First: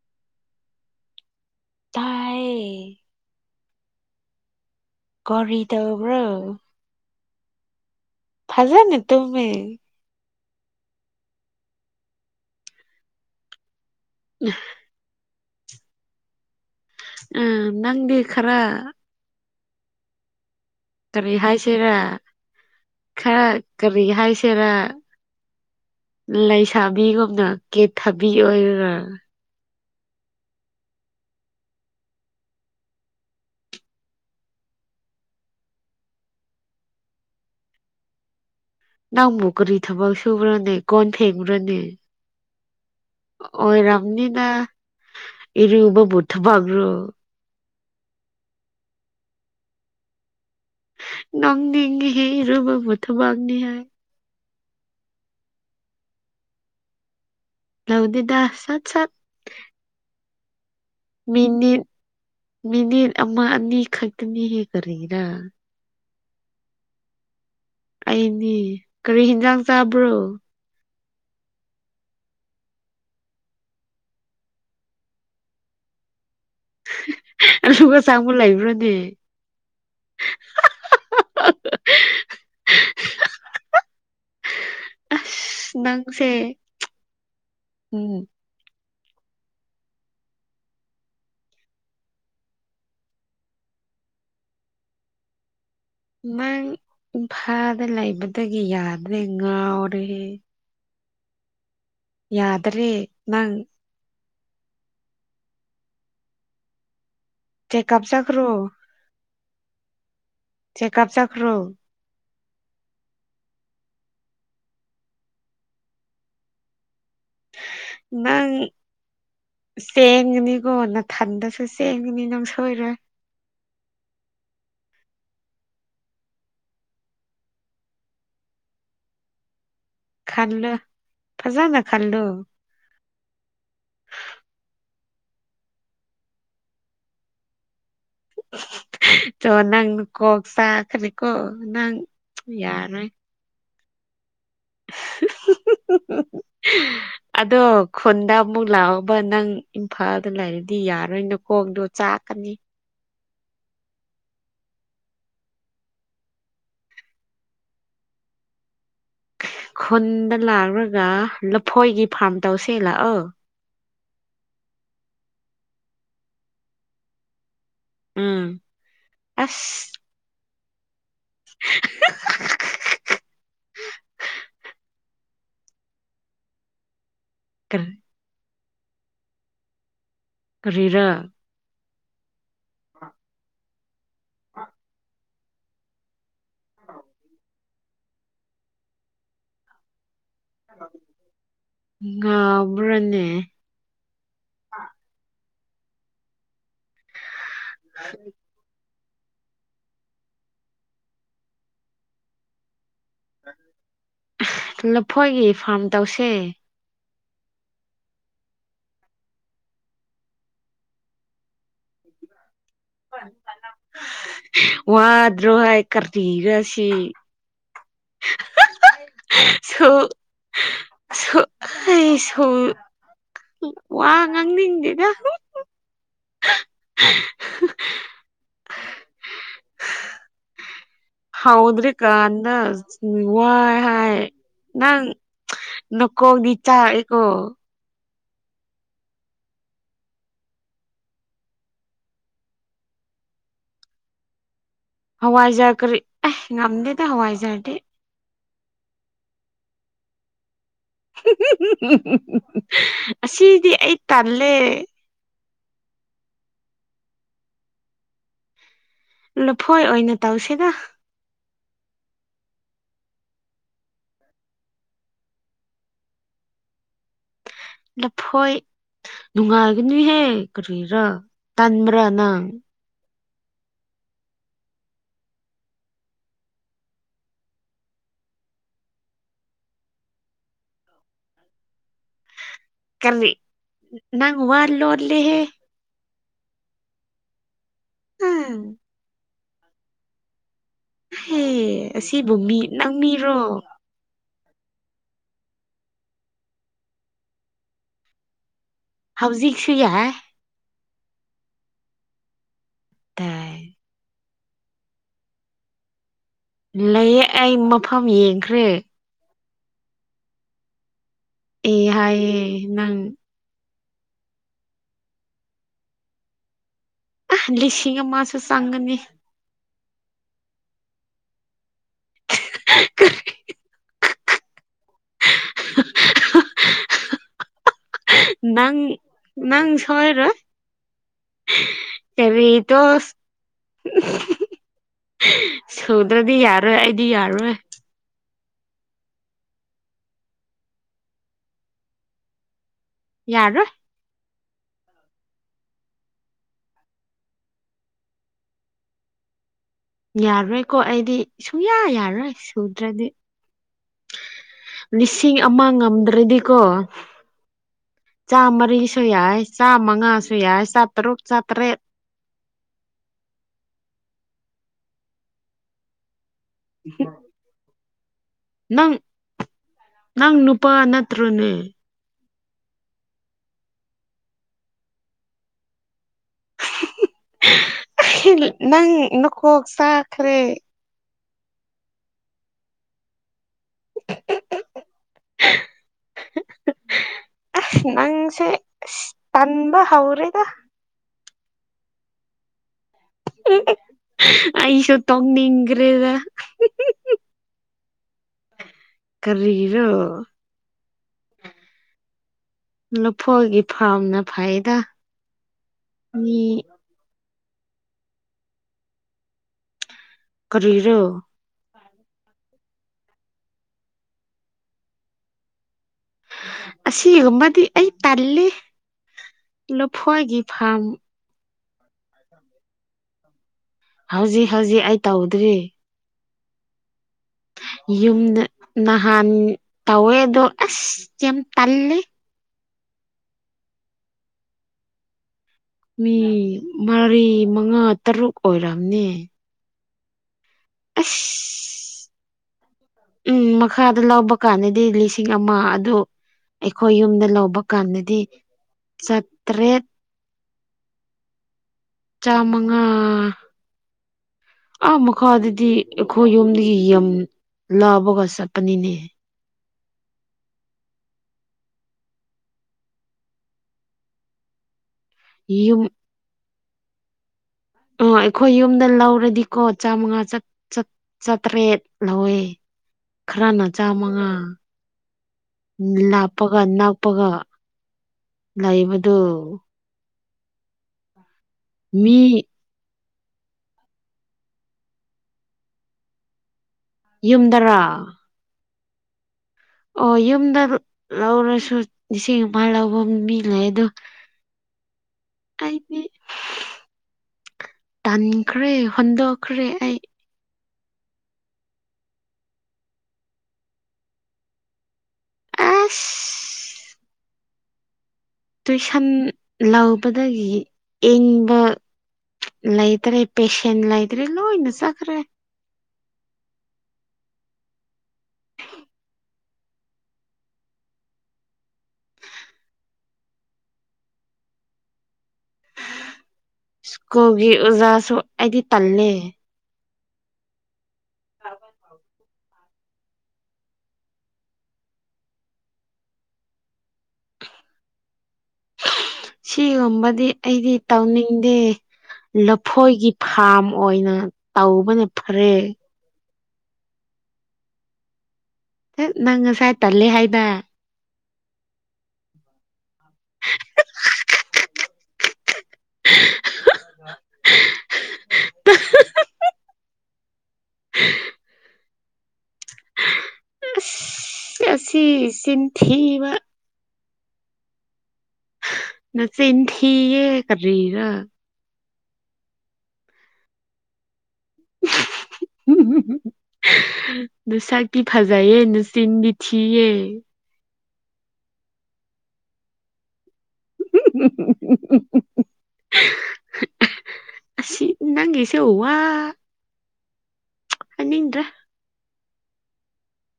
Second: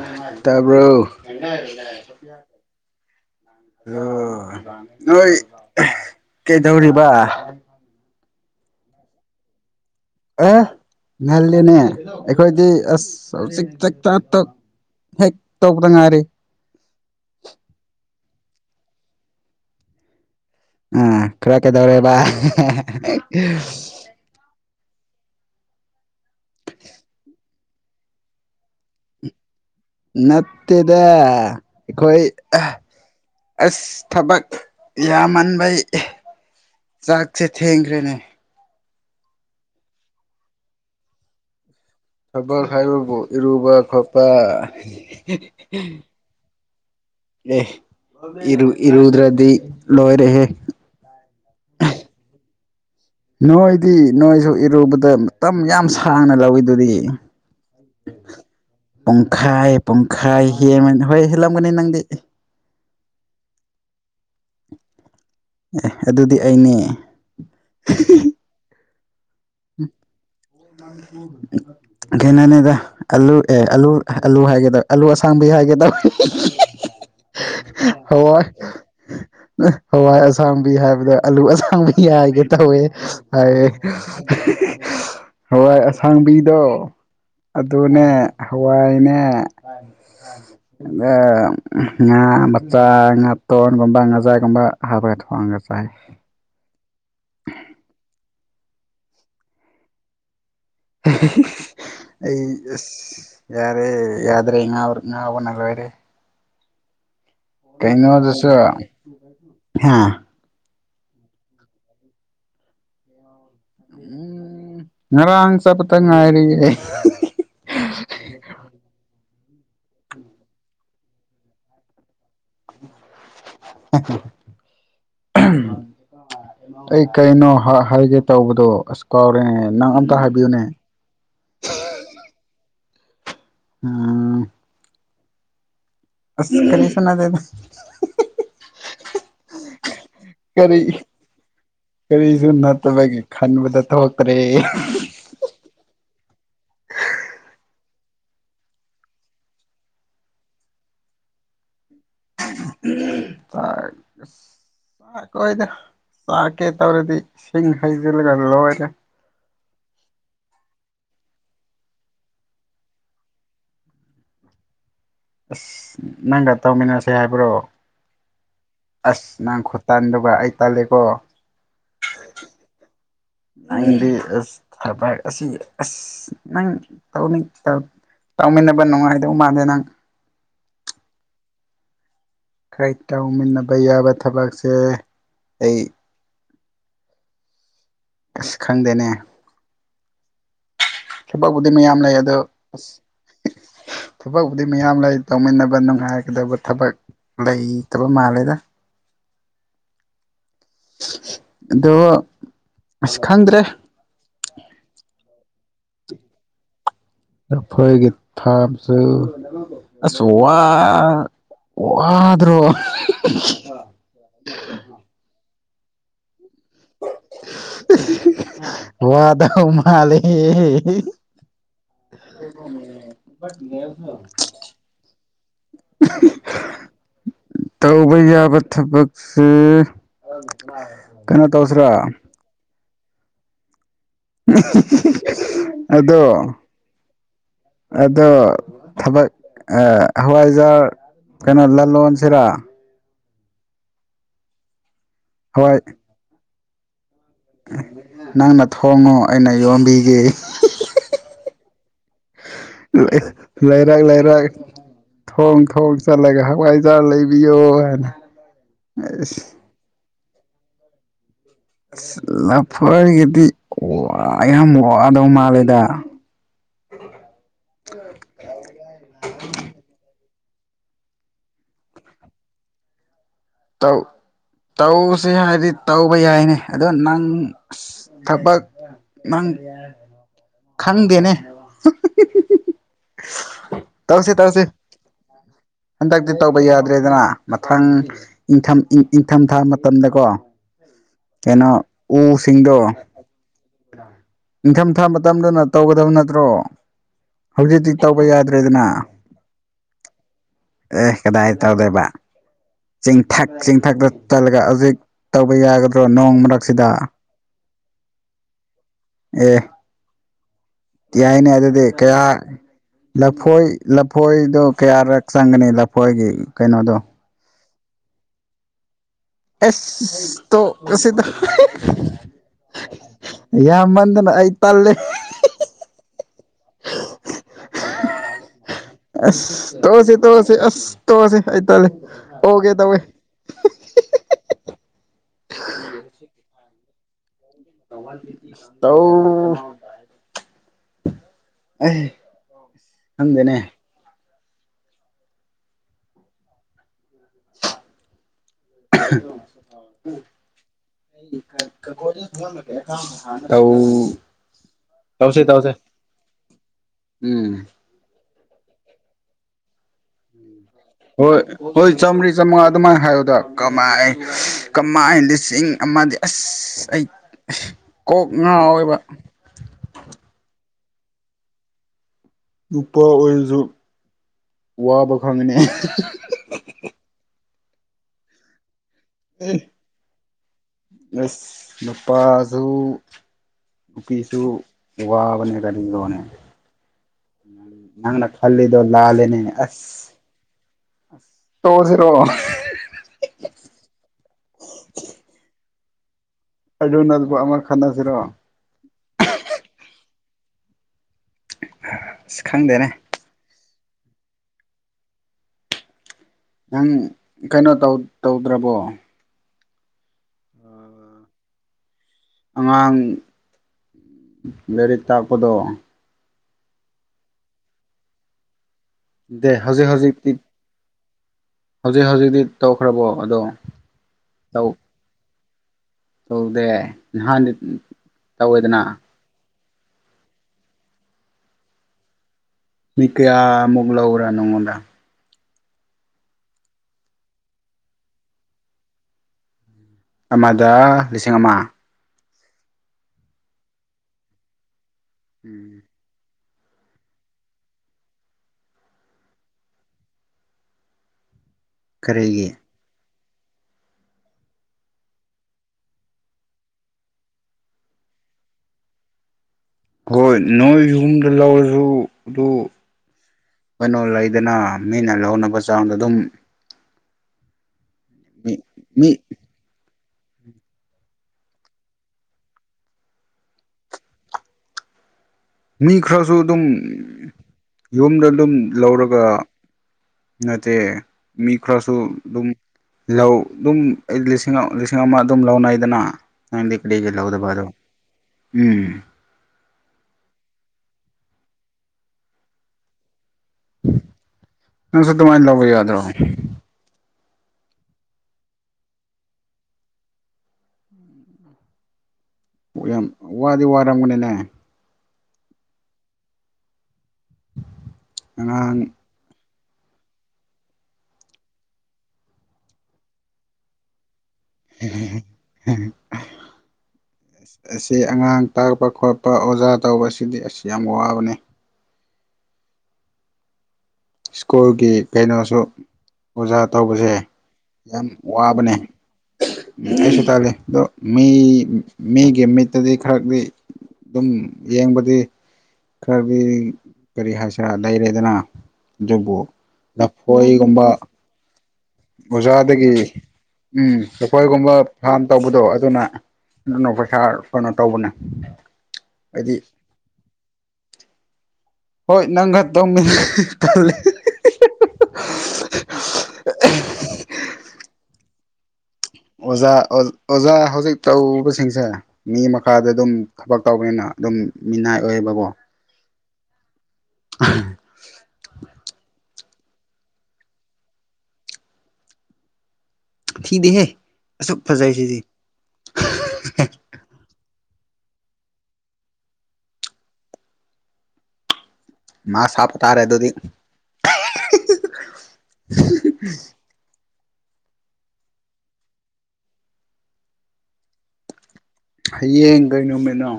[unintelligible] ꯇꯥꯕ꯭ꯔꯣ ꯇꯥꯏꯌꯦ ꯍꯜꯂ‌ꯣ ꯅꯣꯏ ꯀꯔꯤ ꯇꯧꯕ꯭ꯔꯣ ꯀꯩꯗꯧꯔꯤꯕ ꯐꯖꯅ ꯇꯨꯝꯃ‌ꯦ ꯑꯦ ꯉꯜꯂ‌ꯦꯅꯦ ꯑꯩꯈꯣꯏꯗꯤ ꯑꯁ ꯍꯧꯖꯤꯛ ꯆꯥꯛ ꯆꯥ ꯇ‌ꯣꯛ ꯍꯦꯛ ꯇꯧꯕꯗ ꯉꯥꯏꯔꯤ ꯎꯝ ꯅꯪꯗꯤ ꯈꯔ ꯑꯥ ꯀꯔꯤ ꯈꯔ ꯍꯥꯏꯁꯤꯔꯥ ꯀꯩꯗꯧꯔꯦꯕ ꯈꯔ ꯀꯔꯤ ꯍꯥꯏꯁ‌ꯦꯔ ꯂꯩꯁꯥꯕꯤꯒꯨꯝꯅ ꯀꯦꯊꯕꯤ ꯑꯣꯏꯔ ꯅꯠꯇꯦꯗ ꯑꯩꯈꯣꯏ ꯑꯁ ꯊꯕꯛ ꯌꯥꯃꯟꯕꯩ ꯆꯥꯛꯁꯦ ꯊꯦꯡꯈ꯭ꯔꯦꯅꯦ ꯅꯪꯕꯨ‌ ꯀꯔꯤ ꯊꯕꯛ ꯁꯨꯕ꯭ꯔꯣꯅꯦ ꯀꯣꯟ ꯐ‌ꯦꯡꯕ꯭ꯔꯥꯅꯦ ꯊꯕꯛ ꯍꯥꯏꯕꯕꯨ ꯏꯔꯨꯕ ꯈꯣꯠꯄ ꯑꯣꯏꯔꯝꯅꯤꯅ ꯏꯔꯨꯕꯕꯨ ꯊꯕꯛꯔꯣ ꯑꯦ ꯏꯔꯨ ꯏꯔꯨꯗ꯭ꯔꯗꯤ ꯂꯣꯏꯔꯦꯍꯦ ꯅꯪꯗꯤ ꯅ‌ꯦꯍꯦꯔꯕꯕꯨꯠ ꯅꯣꯏꯗꯤ ꯅꯣꯏꯁꯨ ꯏꯔꯨꯕꯗ ꯃꯇꯝ ꯌꯥꯝ ꯁꯥꯡꯅ ꯂꯧꯋꯤꯗꯨꯗꯤ ꯂꯧꯗ‌ꯦꯗ ꯁꯠ ꯁꯠ ꯈꯥꯏ ꯄꯨꯡꯈꯥꯏ ꯍꯦꯟ [unintelligible] ꯃꯤꯅꯤꯠ ꯃꯤꯅꯤꯠ ꯑꯃ ꯑꯅꯤ ꯈꯛꯇꯅꯤ ꯍꯦ ꯀꯔꯤꯔ ꯑꯦ ꯑꯗꯨꯗꯤ ꯑꯩꯅꯦ ꯅ‌ꯦ ꯀꯔꯤ ꯍꯤꯟꯖꯥꯡ ꯆꯥꯕ꯭ꯔꯣ [inaudible] ꯀꯩꯅꯣꯅꯤꯗ ꯑꯂꯨ ꯑꯦ ꯑꯂꯨ ꯑꯂꯨ ꯍꯥꯏꯒꯦꯗꯧ ꯑꯂꯨ ꯑꯁꯥꯡꯕ ꯍꯥꯏꯒꯦꯗꯧ ꯑꯂꯨ ꯑꯁꯥꯡꯕ ꯍꯋꯥꯏ ꯂꯩꯕ꯭ꯔ‌ꯣꯅ‌ꯦ ꯍꯋꯥꯏ ꯑꯁꯥꯡꯕꯤ ꯍꯥꯏꯕꯗ ꯑꯂꯨ ꯑꯁꯥꯡꯕꯤ ꯌꯥꯏꯒꯦ ꯇꯧꯋꯦ ꯍꯥꯏꯌ‌ꯦ ꯑꯁ ꯍꯋꯥꯏ ꯅꯪꯁꯦ ꯑꯁꯥꯡꯕꯤꯗꯣ ꯑꯗꯨꯅꯦ ꯎꯝ ꯍꯋꯥꯏꯅꯦ ꯑꯗ ꯉꯥ ꯃꯆꯥ ꯉꯥꯇꯣꯟꯒꯨꯝꯕ ꯉꯥꯖꯥꯒꯨꯝꯕ ꯍꯥꯞꯄꯒ ꯊꯣꯡꯒ ꯆꯥꯏ ꯅꯪ ꯏꯝꯐꯥꯜꯗ ꯂꯩꯕꯗꯒꯤ ꯌꯥꯗ꯭ꯔꯦ ꯉꯥꯎꯔꯦꯍ‌ꯦ ꯑꯩ ꯌꯥꯗ꯭ꯔꯦ ꯑꯁ ꯅꯪ ꯌꯥꯔꯦ ꯌꯥꯗ꯭ꯔꯦꯉꯥꯎꯔ‌ꯦ ꯉꯥꯎꯕꯅ ꯂꯣꯏꯔꯦ ꯆꯦꯛꯀꯞ ꯆꯠꯈ꯭ꯔꯣ ꯀꯩꯅ‌ꯣꯗꯨꯁꯨ ꯍꯥ ꯆꯦꯛꯀꯥꯞ ꯆꯠꯈ꯭ꯔꯣ ꯎꯝ ꯉꯥꯔꯥꯥꯡ ꯆꯠꯄꯇ ꯉꯥꯏꯔꯤ ꯑꯩ [unintelligible] ꯆꯦꯡꯒꯅꯤꯀꯣ ꯅꯥꯊꯟꯗꯁꯨ ꯆꯦꯟꯒꯅꯤ ꯅꯪ ꯁꯣꯏꯔꯣꯏ [unintelligible] [inaudible] ꯑꯩ ꯀꯩꯅꯣ ꯍꯥ ꯍꯥꯏꯒꯦ ꯇꯧꯕꯗꯣ ꯑꯁ ꯀꯥꯎꯔꯦꯅꯦ ꯅꯪ ꯑꯝ ꯈꯜꯂꯨ ꯐꯖꯅ ꯈꯜꯂꯨ [unintelligible] ꯑꯁ ꯀꯔꯤꯁꯨ ꯅꯠꯇꯦꯗ ꯇꯣ ꯅꯪ ꯀꯣꯛ ꯀꯔꯤ ꯆꯥꯛꯈꯥꯅꯤꯀꯣ ꯅꯪ ꯀꯔꯤꯁꯨ ꯌꯥꯔꯣꯏ ꯅꯠꯇꯕꯒꯤ ꯈꯟꯕꯗ ꯊꯣꯛꯇ꯭ꯔꯦ [unintelligible] ꯑꯗꯣ ꯈꯨꯟꯗ ꯑꯃꯨꯛ ꯂꯥꯛꯑꯣꯕ ꯅꯪ ꯏꯝꯐꯥꯜꯗ ꯂꯩꯔꯗꯤ ꯌꯥꯔꯣꯏ ꯅꯀꯣꯛꯗꯣ ꯆꯥꯛꯀꯅꯤ [unintelligible] ꯇꯥꯛ ꯆꯥꯛ ꯀꯣꯏꯗ ꯆꯥꯛꯀꯦ ꯇꯧꯔꯗꯤ ꯏꯁꯤꯡ ꯍꯩꯖꯤꯜꯂꯒ ꯂꯣꯏꯔꯦ ꯈꯨꯟꯗ ꯂꯥꯎꯔꯒ ꯂꯐꯣꯏꯒꯤ ꯐꯥꯔꯝ ꯇꯧꯁꯦ ꯂꯥꯛꯑꯣ ꯑꯁ ꯅꯪꯒ ꯇꯧꯃꯤꯟꯅꯁꯦ ꯍꯥꯏꯕ꯭ꯔꯣ ꯎꯝ ꯑꯁ ꯅꯪ ꯈꯨꯇꯟꯗꯨꯒ ꯑꯩ ꯇꯜꯂꯦꯀꯣ [unintelligible] ꯅꯪꯗꯤ ꯑꯁ ꯊꯕꯛ ꯑꯁꯤ ꯑꯁ ꯅꯪ ꯇꯧꯅꯤꯡ ꯇꯧ ꯀꯔꯤ ꯇꯧꯃꯤꯟꯅꯕ ꯅꯨꯡꯉꯥꯏꯗꯧ ꯃꯥꯟꯗꯦ ꯅꯪ ꯀꯔꯤꯔꯥ [unintelligible] ꯇꯧꯃꯤꯟꯅꯕ ꯌꯥꯕ ꯊꯕꯛꯁꯦ ꯑꯩ ꯑꯁ ꯈꯪꯗꯦꯅꯦ ꯊꯕꯛꯕꯨꯗꯤ ꯃꯌꯥꯝ ꯂꯩ ꯑꯗꯣ ꯑꯁ ꯉꯥꯎꯕ꯭ꯔꯅꯦ ꯊꯕꯛꯕꯨꯗꯤ ꯃꯌꯥꯝ ꯂꯩ ꯇꯧꯃꯤꯟꯅꯕ ꯅꯨꯡꯉꯥꯏꯒꯗꯕ ꯊꯕꯛ ꯂꯩꯇꯕ ꯃꯥꯜꯂꯦꯗ ꯑꯗꯣ ꯑꯁ ꯈꯪꯗ꯭ꯔꯦ ꯂꯐꯣꯏꯒꯤ ꯐꯥꯔꯝ ꯇꯧꯁꯦ ꯂꯐꯣꯏꯒꯤ ꯐꯥꯝꯖꯨ ꯑꯁ ꯋꯥ ꯋꯥꯗ꯭ꯔꯣ ꯋꯥꯗ꯭ꯔꯣ ꯍꯥꯏ ꯀꯔꯤꯔꯁꯤ ꯇꯤ [unintelligible] ꯋꯥꯗꯧ ꯃꯥꯂꯦꯍꯦ‌ [unintelligible] ꯍꯩꯁ ꯍꯨ ꯋꯥ ꯉꯥꯡꯅꯤꯡꯗꯦꯗ [unintelligible] ꯇꯧ- ꯕ ꯌꯥꯕ ꯊꯕꯛꯁꯦ [unintelligible] ꯇꯧꯁꯤꯔꯥ ꯍꯥꯎꯗ꯭ꯔꯤ ꯀꯥꯟꯗ ꯋꯥꯏ ꯍꯥꯏ ꯅꯪ ꯑꯗꯣ ꯅꯀꯣꯛꯗꯤ ꯆꯥꯛꯏꯀꯣ ꯑꯗꯣ ꯊꯕꯛ ꯑꯥ ꯍꯋꯥꯏꯖꯥꯔ ꯀꯩꯅꯣ ꯂꯂꯣꯟꯁꯤꯔꯥ ꯍꯋꯥꯏꯖꯥ ꯍꯋꯥꯏ ꯀꯔꯤ ꯑꯦ ꯉꯝꯗꯦꯗ ꯍꯋꯥꯏꯖꯥꯔꯗꯤ ꯅꯪꯅ ꯊꯣꯡꯉꯣ ꯑꯩꯅ ꯌꯣꯝꯕꯤꯒꯦ [unintelligible] ꯑꯁꯤꯗꯤ ꯑꯩ ꯂꯩꯔꯛ ꯂꯩꯔꯛ ꯇꯜꯂꯦ ꯊꯣꯡ ꯊꯣꯡ ꯆꯠꯂꯒ ꯍꯋꯥꯏꯖꯥꯔ ꯂꯩꯕꯤꯌꯣ ꯍꯥꯏꯅ ꯑꯁ ꯂꯐꯣꯏ ꯑꯣꯏꯅ ꯇꯧꯁꯦꯗ ꯑꯁ ꯂꯐꯒꯤꯗꯤ ꯋꯥ ꯌꯥꯝ ꯋꯥꯗꯧ ꯃꯥꯜꯂꯦꯗ ꯂꯐꯣꯏ ꯅꯨꯡꯉꯥꯏꯒꯅꯤꯍꯦ ꯀꯔꯤꯔꯥ ꯇꯟꯕ꯭ꯔꯥ ꯅꯪ ꯇꯧ ꯇꯧꯁꯦ ꯍꯥꯏꯔꯗꯤ ꯇꯧꯕ ꯌꯥꯏꯅꯦ ꯑꯗꯣ ꯅꯪ ꯑꯁ ꯊꯕꯛ ꯅꯪ ꯈꯪꯗꯦꯅꯦ ꯀꯔꯔꯤ ꯇꯧꯁꯤ ꯅꯪ ꯋꯥ ꯇꯧꯁꯤ ꯂꯣꯠꯂꯦ ꯍꯦ ꯍꯟꯗꯛꯇꯤ ꯇꯧꯕ ꯌꯥꯗ꯭ꯔꯦꯗꯅ ꯃꯊꯪ ꯏꯪꯊꯝ ꯎꯝ ꯏꯪꯊꯝꯊꯥ ꯃꯇꯝꯗꯀꯣ ꯍꯦ ꯀꯩꯅꯣ ꯑꯁꯤꯕꯨ ꯃꯤ ꯎꯁꯤꯡꯗꯣ ꯅꯪ ꯃꯤꯔꯣ ꯅꯤꯡꯊꯝꯊꯥ ꯃꯇꯝꯗꯅ ꯇꯧꯒꯗꯕ ꯅꯠꯇ꯭ꯔꯣ ꯍꯧꯖꯤꯛꯇꯤ ꯇꯧꯕ ꯌꯥꯗ꯭ꯔꯦꯗꯅ ꯍꯧꯖꯤꯛꯁꯨ ꯌꯥꯢ ꯑꯦ ꯀꯗꯥꯏ ꯇꯧꯗꯣꯏꯕ ꯆꯤꯡꯊꯛ ꯇꯥꯏ ꯆꯤꯡꯊꯛꯇ ꯆꯠꯂꯒ ꯍꯧꯖꯤꯛ ꯇꯧꯕ ꯌꯥꯒꯗ꯭ꯔꯣ ꯅꯣꯡꯃ ꯂꯩꯌꯦ ꯑꯩ ꯃꯐꯝ ꯌꯦꯡꯈ꯭ꯔꯦ ꯑꯦ ꯌꯥꯏꯅꯦ ꯑꯦ ꯑꯗꯨꯗꯤ ꯀꯌꯥ ꯍꯥꯏꯌꯦ ꯅꯪ ꯂꯧ ꯂꯐꯣꯏ ꯂꯐꯣꯏꯗꯣ ꯀꯌꯥꯔꯛ ꯆꯪꯒꯅꯤ ꯂꯐꯣꯏꯒꯤ ꯀꯩꯅꯣꯗꯣ ꯑ ꯂꯤꯁꯤꯡ ꯑꯃꯁꯨ ꯆꯪꯒꯅꯤ ꯑꯁ ꯇꯣꯛꯂꯁꯤꯗ ꯌꯥꯝ ꯃꯟꯗꯅ ꯑꯩ ꯇꯜꯂꯦ [unintelligible] ꯅꯪ ꯅꯪꯅ ꯑꯁ ꯇꯣꯛꯑꯁꯤ ꯁꯣꯏꯔꯣꯏ ꯇꯣꯛꯑꯁꯤ ꯑꯁ ꯇꯣꯛꯑꯁꯤ ꯑꯩ ꯇꯜꯂꯦ ꯑꯣꯒꯦ ꯇꯧꯋꯦ ꯁꯨꯗ꯭ꯔꯗꯤ ꯌꯥꯔꯣꯏ ꯑꯩꯗꯤ ꯌꯥꯔꯣꯏ ꯇꯧ ꯑꯩ ꯈꯪꯗꯦꯅꯦ ꯌꯥꯔꯣꯏ [unintelligible] ꯌꯥꯔꯣꯏꯀꯣ ꯑꯩꯗꯤ ꯁꯨꯌꯥ ꯌꯥꯔꯣꯏ ꯁꯨꯗ꯭ꯔꯗꯤ ꯇꯧ ꯂꯤꯁꯤꯡ ꯇꯧꯁꯦ ꯑꯃ ꯇꯧꯁꯦ ꯉꯝꯗ꯭ꯔꯗꯤꯀꯣ ꯎꯝ ꯆꯥꯝ ꯃꯔꯤꯁꯨ ꯌꯥꯏ ꯆꯥꯝ ꯃꯉꯥꯁꯨ ꯌꯥꯏ ꯆꯥ ꯍꯣꯏ ꯍꯣꯏ ꯆꯥꯝ ꯃ꯭ꯔꯤ ꯆꯥꯝꯃꯉꯥ ꯑꯗꯨꯃꯥꯏ ꯍꯥꯏꯌꯨꯗ ꯀꯃꯥꯏ ꯀꯃꯥꯏ ꯂꯤꯁꯤꯡ ꯑꯃꯗꯤ ꯑꯁ ꯑꯁ ꯑꯩ ꯀꯣꯛ ꯅꯪ ꯉꯥꯎꯋꯦꯕ ꯅꯪ ꯅꯨꯄꯥ ꯅꯠꯇ꯭ꯔꯣꯅꯦ ꯅꯨꯄꯥ ꯑꯣꯏꯔꯁꯨ ꯋꯥꯕ ꯈꯪꯉꯤꯅꯤ ꯅꯪ ꯅꯈꯣꯛ ꯆꯥꯈ꯭ꯔꯦ ꯑꯁ ꯅꯨꯄꯥꯖꯨ ꯅꯨꯄꯤꯁꯨ ꯋꯥꯕꯅꯦ ꯀꯔꯤꯅꯣꯅꯦ ꯅꯪꯅ ꯅꯪꯁꯦ ꯈꯜꯂꯤꯗꯣ ꯑꯁ ꯂꯥꯂꯦꯅꯤꯅꯦ ꯇꯟꯕ ꯑꯁ ꯍꯧꯔꯦꯗ ꯑꯁ ꯇꯣꯛꯑꯖꯤꯔꯣ ꯑꯩꯁꯨ ꯇꯣꯛꯅꯤꯡꯒꯔ꯭ꯦꯗ ꯑꯗꯨ ꯅꯕꯨ ꯑꯃ ꯈꯟꯅꯁꯤꯔꯣ ꯀꯔꯤꯒꯤꯔꯣ ꯏꯁ ꯈꯪꯗꯦꯅꯦ ꯂꯐꯣꯏꯒꯤ ꯐꯥꯔ꯭ꯝꯅ ꯐꯩꯗ ꯅꯪ ꯀꯩꯅꯣ ꯇꯧ ꯇꯧꯗ꯭ꯔꯕꯣ ꯀꯔꯤꯔꯣ ꯑꯉꯥꯡ ꯂꯩꯔꯤꯛ ꯇꯥꯛꯄꯗꯣ ꯑꯁꯤꯒꯨꯝꯕꯗꯤ ꯑꯩ ꯇꯜꯂꯤ ꯗꯦ ꯍꯧꯖꯤꯛ ꯍꯧꯖꯤꯛꯇꯤ ꯂꯐꯣꯏꯒꯤ ꯐꯥꯝ ꯍꯧꯖꯤꯛ ꯍꯧꯖꯤꯛꯇꯤ ꯇꯧꯈ꯭ꯔꯕꯣ ꯑꯗꯣ ꯍꯧꯖꯤꯛ ꯇꯧ ꯍꯧꯖꯤꯛ ꯑꯩ ꯇꯧꯗ꯭ꯔꯤ ꯇꯧꯗꯦ ꯅꯍꯥꯟ ꯌꯨꯝꯗ ꯅꯍꯥꯟ ꯇꯧꯋꯦꯗꯣ ꯑꯁ ꯌꯥꯝ ꯇꯜꯂꯤ ꯃꯤ ꯀꯌꯥꯃꯨꯛ ꯂꯥꯎꯔꯥ ꯅꯪꯉꯣꯟꯗ ꯃꯤ ꯃꯔꯤ ꯃꯉꯥ ꯇꯔꯨꯛ ꯑꯣꯏꯔꯝꯅꯤ ꯑꯃꯗ ꯑꯁ ꯂꯤꯁꯤꯡ ꯑꯃ ꯎꯝ ꯃꯈꯥꯗ ꯂꯧꯕ ꯀꯥꯟꯗꯗꯤ ꯂꯤꯁꯤꯡ ꯑꯃ ꯎꯝ ꯑꯗꯨ ꯑꯩꯈꯣꯏ ꯌꯨꯝꯗ ꯂꯧꯕ ꯀꯥꯟꯗꯗꯤ ꯆꯥꯇ꯭ꯔꯦꯠ ꯀꯔꯤꯒꯤ ꯆꯥꯃꯉ ꯑꯥ ꯃꯈꯥ ꯗꯗꯤ ꯑꯩꯈꯣꯏ ꯌꯨꯝꯗꯒꯤ ꯌꯧꯅ ꯂꯕꯒꯥ ꯆꯠꯄꯅꯤꯅꯦ ꯍꯣꯏ ꯅꯣꯏ ꯌꯨꯝꯗ ꯂꯧꯔꯁꯨ ꯑꯗꯨ ꯀꯩꯅꯣ ꯂꯩꯗꯅ ꯃꯤꯅ ꯂꯧꯅꯕ ꯌꯨꯝ ꯆꯥꯡꯗ ꯑꯗꯨꯝ ꯇꯣ ꯃꯤ ꯑꯩꯈꯣꯏ ꯌꯨꯝꯗ ꯃꯤ ꯂꯧꯔꯗꯤꯀꯣ ꯆꯥꯃꯉꯥ ꯆꯥꯇ꯭ꯔꯦꯠ ꯂꯧꯋꯦ ꯈꯔꯅ ꯆꯥꯃꯉꯥ ꯃꯤ ꯈꯔꯁꯨ ꯂꯥꯞꯄꯒ ꯑꯗꯨꯝ ꯅꯛꯄꯒ ꯌꯨꯝꯗ ꯑꯗꯨꯝ ꯂꯩꯕꯗꯨ ꯂꯧꯔꯒ ꯅꯠꯇꯦ ꯃꯤ ꯈꯔꯁꯨ ꯃꯤ ꯑꯗꯨꯝ ꯂꯧ ꯑꯗꯨꯝ ꯑꯩ ꯂꯤꯁꯤꯡ ꯂꯤꯁꯤꯡ ꯑꯃ ꯑꯗꯨꯝ ꯂꯧꯅꯩꯗꯅ ꯅꯪꯗꯤ ꯀꯔꯤꯒꯤ ꯂꯧꯗꯕꯔꯣ ꯌꯨꯝꯗꯔꯥ ꯎꯝ ꯑꯣ ꯌꯨꯝꯗ ꯂꯧꯔꯁꯨ ꯂꯤꯁꯤꯡ ꯑꯃ ꯂꯧꯕꯝ ꯃꯤ ꯂꯩ ꯑꯗꯣ ꯅꯪꯁꯨ ꯗꯨꯃꯥꯏꯟ ꯂꯧꯕ ꯌꯥꯗꯔꯣ ꯑꯩꯗꯤ ꯇꯟꯈ꯭ꯔꯦ ꯍꯣꯟꯗꯣꯛꯈ꯭ꯔꯦ ꯑꯩ ꯌꯥꯝ ꯋꯥꯗꯤ ꯋꯥꯔꯝꯒꯅꯤꯅꯦ ꯑꯁ ꯑꯉꯥꯡ ꯇꯨꯏꯁꯟ ꯂꯧꯕꯗꯒꯤ ꯌꯦꯡꯕ ꯂꯩꯇ꯭ꯔꯦ ꯄꯦꯁꯦꯟ ꯂꯩꯇ꯭ꯔꯦ ꯂꯣꯏꯅ ꯆꯠꯈ꯭ꯔꯦ [unintelligible] ꯑꯁꯤ ꯑꯉꯥꯡ ꯇꯥꯛꯄ ꯈꯣꯠꯄ ꯑꯣꯖꯥ ꯇꯧꯕꯁꯤꯗꯤ ꯑꯁ ꯌꯥꯝ ꯋꯥꯕꯅ ꯁ꯭ꯀꯨꯜꯒꯤ ꯀꯩꯅꯣꯁꯨ ꯑꯣꯖꯥ ꯇꯧꯕꯁꯦ ꯁ꯭ꯀꯨꯜꯒꯤ ꯌꯥꯝ ꯑꯣꯖꯥꯁꯨ ꯑꯩꯗꯤ ꯋꯥꯕꯅꯦ ꯇꯜꯂꯦ ꯑꯩꯁꯨ ꯇꯜꯂꯦ ꯑꯗꯣ ꯃꯤ ꯃꯤꯒꯤ ꯃꯤꯠ ꯇꯗꯤ ꯈꯔꯗꯤ ꯑꯗꯨꯝ ꯌꯦꯡꯕꯗꯤ ꯈꯔꯗꯤ ꯀꯔꯤ ꯍꯥꯏꯁꯤꯔꯥ ꯂꯩꯔꯦꯗꯅ ꯑꯗꯨꯕꯨ ꯁꯤꯒꯨꯝꯕꯗꯤ ꯑꯩꯗꯤ ꯂꯐꯣꯏꯒꯨꯝꯕ ꯇꯧꯅꯤꯡꯗꯦ ꯑꯣꯖꯥꯗꯒꯤ ꯂꯐꯣꯏꯒꯤ ꯐꯥꯝ ꯎꯝ ꯑꯣꯏꯅ ꯑꯩꯈꯣꯏꯒꯨꯝꯕ ꯇꯧꯕꯅ ꯐꯥꯔꯝ ꯐꯔꯦ ꯇꯧꯕꯗꯣ ꯑꯗꯨꯅ ꯑꯗꯨꯅ ꯄꯩꯁꯥ ꯀꯩꯅꯣ ꯇꯧꯕꯅꯦ ꯍꯩꯠ ꯅꯪ ꯍꯥꯏꯗꯤ ꯉꯁꯥꯏ ꯇꯜꯂꯦ ꯍꯥꯏꯅ ꯍꯣꯏ ꯅꯪꯒ ꯇꯧꯃꯤꯟꯅ [unintelligible] [unintelligible] [unintelligible] [unintelligible] ꯑꯣꯖꯥ ꯑꯣ ꯑꯣꯖꯥ ꯍꯧꯖꯤꯛ ꯇꯧꯕꯁꯤꯡꯁꯦ ꯃꯤ ꯑꯃꯥ ꯈꯔꯗꯤ ꯑꯗꯨꯝ ꯊꯕꯛ ꯇꯧꯕꯅꯤꯅ ꯑꯗꯨꯝ ꯃꯤꯅꯥꯏ ꯑꯣꯏꯌꯦꯕꯀꯣ ꯊꯤꯕ [unintelligible] ꯅꯆꯤꯟ ꯊꯤꯌꯦ ꯀꯔꯤꯔ ꯊꯤꯗꯦꯍꯦ ꯑꯁꯨꯛ ꯐꯖꯩ ꯁꯤꯗꯤ ꯅꯁꯛꯇꯤ ꯐꯖꯩꯌꯦ ꯅꯆꯤꯡꯗꯤ ꯊꯤꯌꯦ ꯃꯥ ꯁꯥꯞ ꯇꯥꯔꯦ ꯑꯗꯨꯗꯤ [unintelligible] ꯑꯁꯤ ꯅꯪꯒꯤꯁꯨ ꯋꯥ ꯍꯥꯏꯅꯤꯡꯗ꯭ꯔꯦ ꯍꯌꯦꯡ ꯀꯩ ꯅꯣꯃꯤꯠꯅꯣ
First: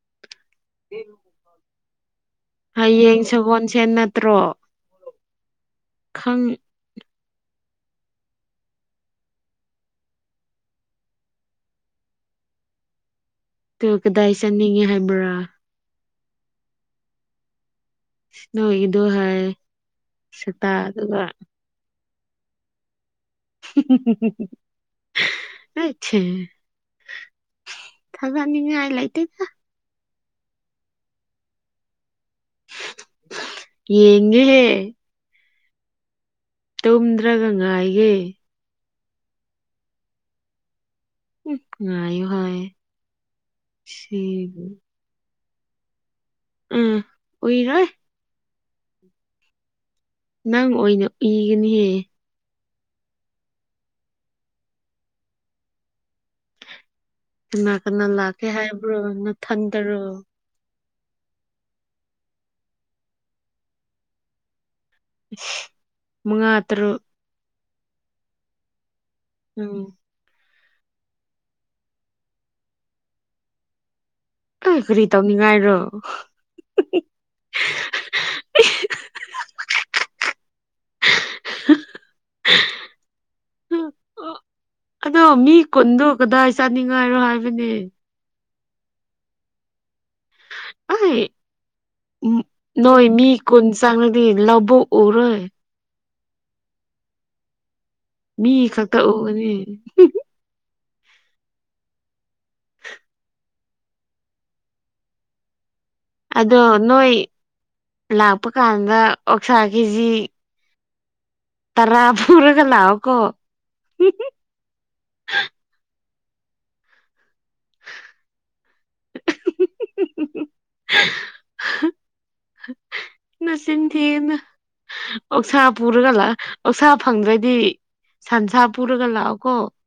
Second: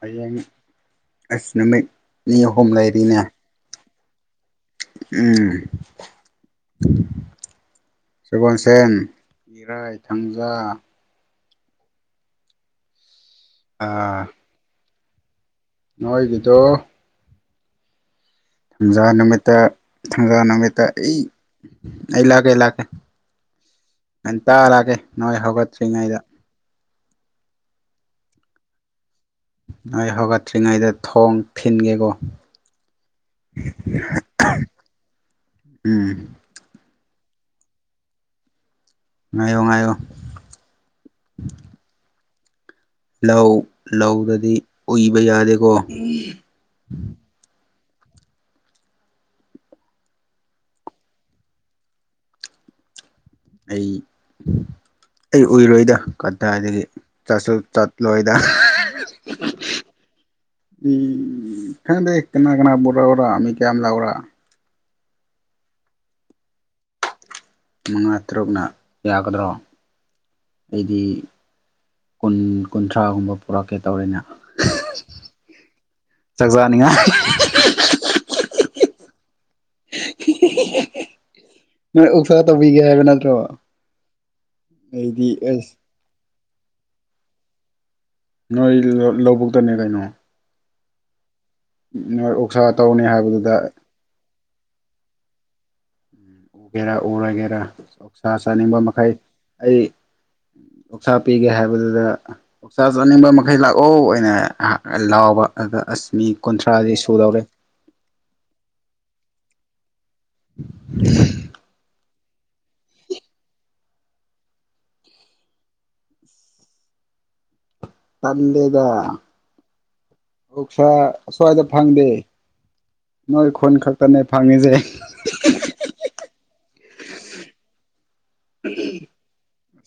ꯍꯌꯦꯡ [unintelligible] ꯑꯁ ꯅꯨꯃꯤꯠ ꯑꯅꯤ ꯑꯍꯨꯝ ꯂꯩꯔꯤꯅꯦ ꯍꯌꯦꯡ ꯁꯒꯣꯜꯁꯦꯟ ꯅꯠꯇ꯭ꯔꯣ ꯎꯝ ꯈꯪ ꯁꯒꯣꯟꯁꯦꯟ ꯏꯔꯥꯏ ꯊꯥꯡꯖꯥ ꯇꯣ ꯑꯥ ꯀꯗꯥꯏ ꯆꯠꯅꯤꯡꯉꯦ ꯍꯥꯏꯕ꯭ꯔꯥ ꯅꯣꯏꯒꯤꯗꯣ ꯎ ꯊꯥꯡꯖꯥ ꯅꯨꯃꯤꯠꯇ ꯊꯥꯡꯖꯥ ꯁꯛꯇꯥ ꯅꯨꯃꯤꯠꯇ ꯑꯩ ꯑꯗꯨꯒ ꯑꯩ ꯂꯥꯛꯀꯦ ꯑꯩ ꯂꯥꯛꯀꯦ ꯉꯟꯇ ꯂꯛꯀꯦ ꯅꯣꯏ ꯍꯧꯒꯠꯇ꯭ꯔꯤꯉꯩꯗ ꯊꯖꯥꯅꯤꯡꯉꯥꯏ ꯂꯩꯇꯦꯗ ꯅꯣꯏ ꯍꯧꯒꯠꯇ꯭ꯔꯤꯉꯩꯗ ꯊꯣꯡ ꯊꯤꯟꯒꯦꯀꯣ ꯌꯦꯡꯉꯦꯍꯦ ꯎꯝ ꯇꯨꯝꯗ꯭ꯔꯒ ꯉꯥꯏꯒꯦ ꯉꯥꯏꯌꯣ ꯉꯥꯏꯌꯣ ꯎ ꯉꯥꯏꯌꯨ ꯍꯥꯏ ꯂꯧ ꯂꯧꯗꯗꯤ ꯁꯤꯕꯨ ꯎꯏꯕ ꯌꯥꯗꯦꯀꯣ ꯎꯝ ꯎꯏꯔꯣꯏ ꯅꯪ ꯑꯣꯏꯅ ꯎꯏꯒꯅꯤꯍꯦ ꯑꯩ ꯑꯩ ꯎꯏꯔꯣꯏꯗ ꯀꯗꯥꯏꯗꯒꯤ ꯆꯠꯁꯨ ꯀꯅꯥ ꯀꯅꯥ ꯆꯠꯂꯣꯏꯗ ꯂꯥꯛꯀꯦ ꯍꯥꯏꯕ꯭ꯔꯣ ꯅꯊꯟꯇꯔꯣ ꯈꯪꯗꯦ ꯀꯅꯥ ꯀꯅꯥ ꯄꯨꯔꯣꯎꯔꯥ ꯃꯤ ꯀꯌꯥꯝ ꯂꯥꯎꯔꯥ ꯃꯉꯥ ꯇꯔꯨꯛ ꯃꯉꯥ ꯇꯔꯨꯛꯅ ꯌꯥꯒꯗ꯭ꯔꯣ ꯎꯝ ꯑꯩꯗꯤ ꯀꯨꯟ ꯀꯨꯟꯊ꯭ꯔꯥꯒꯨꯝꯕ ꯄꯨꯔꯛꯀꯦ ꯇꯧꯔꯦꯅ ꯑꯦ ꯀꯔꯤ ꯇꯧꯅꯤꯡꯉꯥꯏꯔꯣ ꯆꯥꯛ ꯆꯥꯅꯤꯡꯉꯥꯏ [inaudible] ꯅꯣꯏ ꯑꯣꯛꯁꯥ ꯇꯧꯕꯤꯒꯦ ꯍꯥꯏꯕ ꯅꯠꯇ꯭ꯔꯣ ꯍꯝ, ꯑ, ꯑꯗꯣ ꯑꯩꯗꯤ ꯃꯤ ꯑꯁ ꯀꯨꯟꯗꯣ ꯀꯗꯥꯏ ꯆꯥꯅꯤꯡꯉꯥꯏꯔꯣ ꯍꯥꯏꯕꯅꯦ ꯅꯣꯏ ꯂꯧꯕꯨꯛꯇꯅꯦ ꯀꯩꯅꯣ ꯑꯩ ꯅꯣꯏ ꯑꯣꯛꯁꯥ ꯅꯣꯏ ꯇꯧꯅꯤ ꯃꯤ ꯍꯥꯏꯕꯗꯨꯗ ꯀꯨꯟ ꯆꯥꯡꯔꯗꯤ ꯂꯧꯕꯨꯛꯎꯔꯣꯏ ꯎꯒꯦꯔꯥ ꯎꯔꯣꯏꯒꯦꯔꯥ ꯑꯣꯛꯁꯥ ꯃꯤ ꯆꯥꯅꯤꯡꯕ ꯈꯛꯇ ꯃꯈꯩ ꯎꯒꯅꯤ ꯑꯩ ꯑꯣꯛꯁꯥ ꯄꯤꯒꯦ ꯍꯥꯏꯕꯗꯨꯗ ꯆꯥꯛ ꯆꯥꯅꯤꯡꯕ ꯃꯈꯩ ꯂꯥꯛꯑꯣ ꯍꯥꯏꯅ ꯂꯥꯎꯕ ꯑꯗ ꯑꯁ ꯃꯤ ꯑꯗꯣ ꯀꯨꯟꯊ꯭ꯔꯥꯗꯤ ꯅꯣꯏ ꯁꯨꯗꯧꯔꯦ ꯂꯥꯛꯄ ꯀꯥꯟꯗ ꯑꯣꯛꯁꯥ ꯀꯦꯖꯤ [inaudible] ꯇꯔꯥ ꯐꯨꯔꯒ ꯂꯥꯑꯣꯀꯣ ꯫ ꯇꯜꯂꯦꯗ ꯑꯛꯁꯥ ꯑꯁ꯭ꯋꯥꯏꯗ ꯐꯪꯗꯦ ꯫ ꯅꯣꯏ ꯈꯨꯟ ꯈꯛꯇꯅꯦ ꯐꯪꯉꯤꯁꯦ ꯫ ꯑꯣꯁꯥ ꯄꯨꯔꯒ ꯂꯥꯛꯑꯣ ꯑꯣꯛꯁꯥ ꯐꯪꯗ꯭ꯔꯗꯤ ꯁꯟꯁꯥ ꯄꯨꯔꯒ ꯂꯥꯛꯑꯣ ꯀꯣ ꯫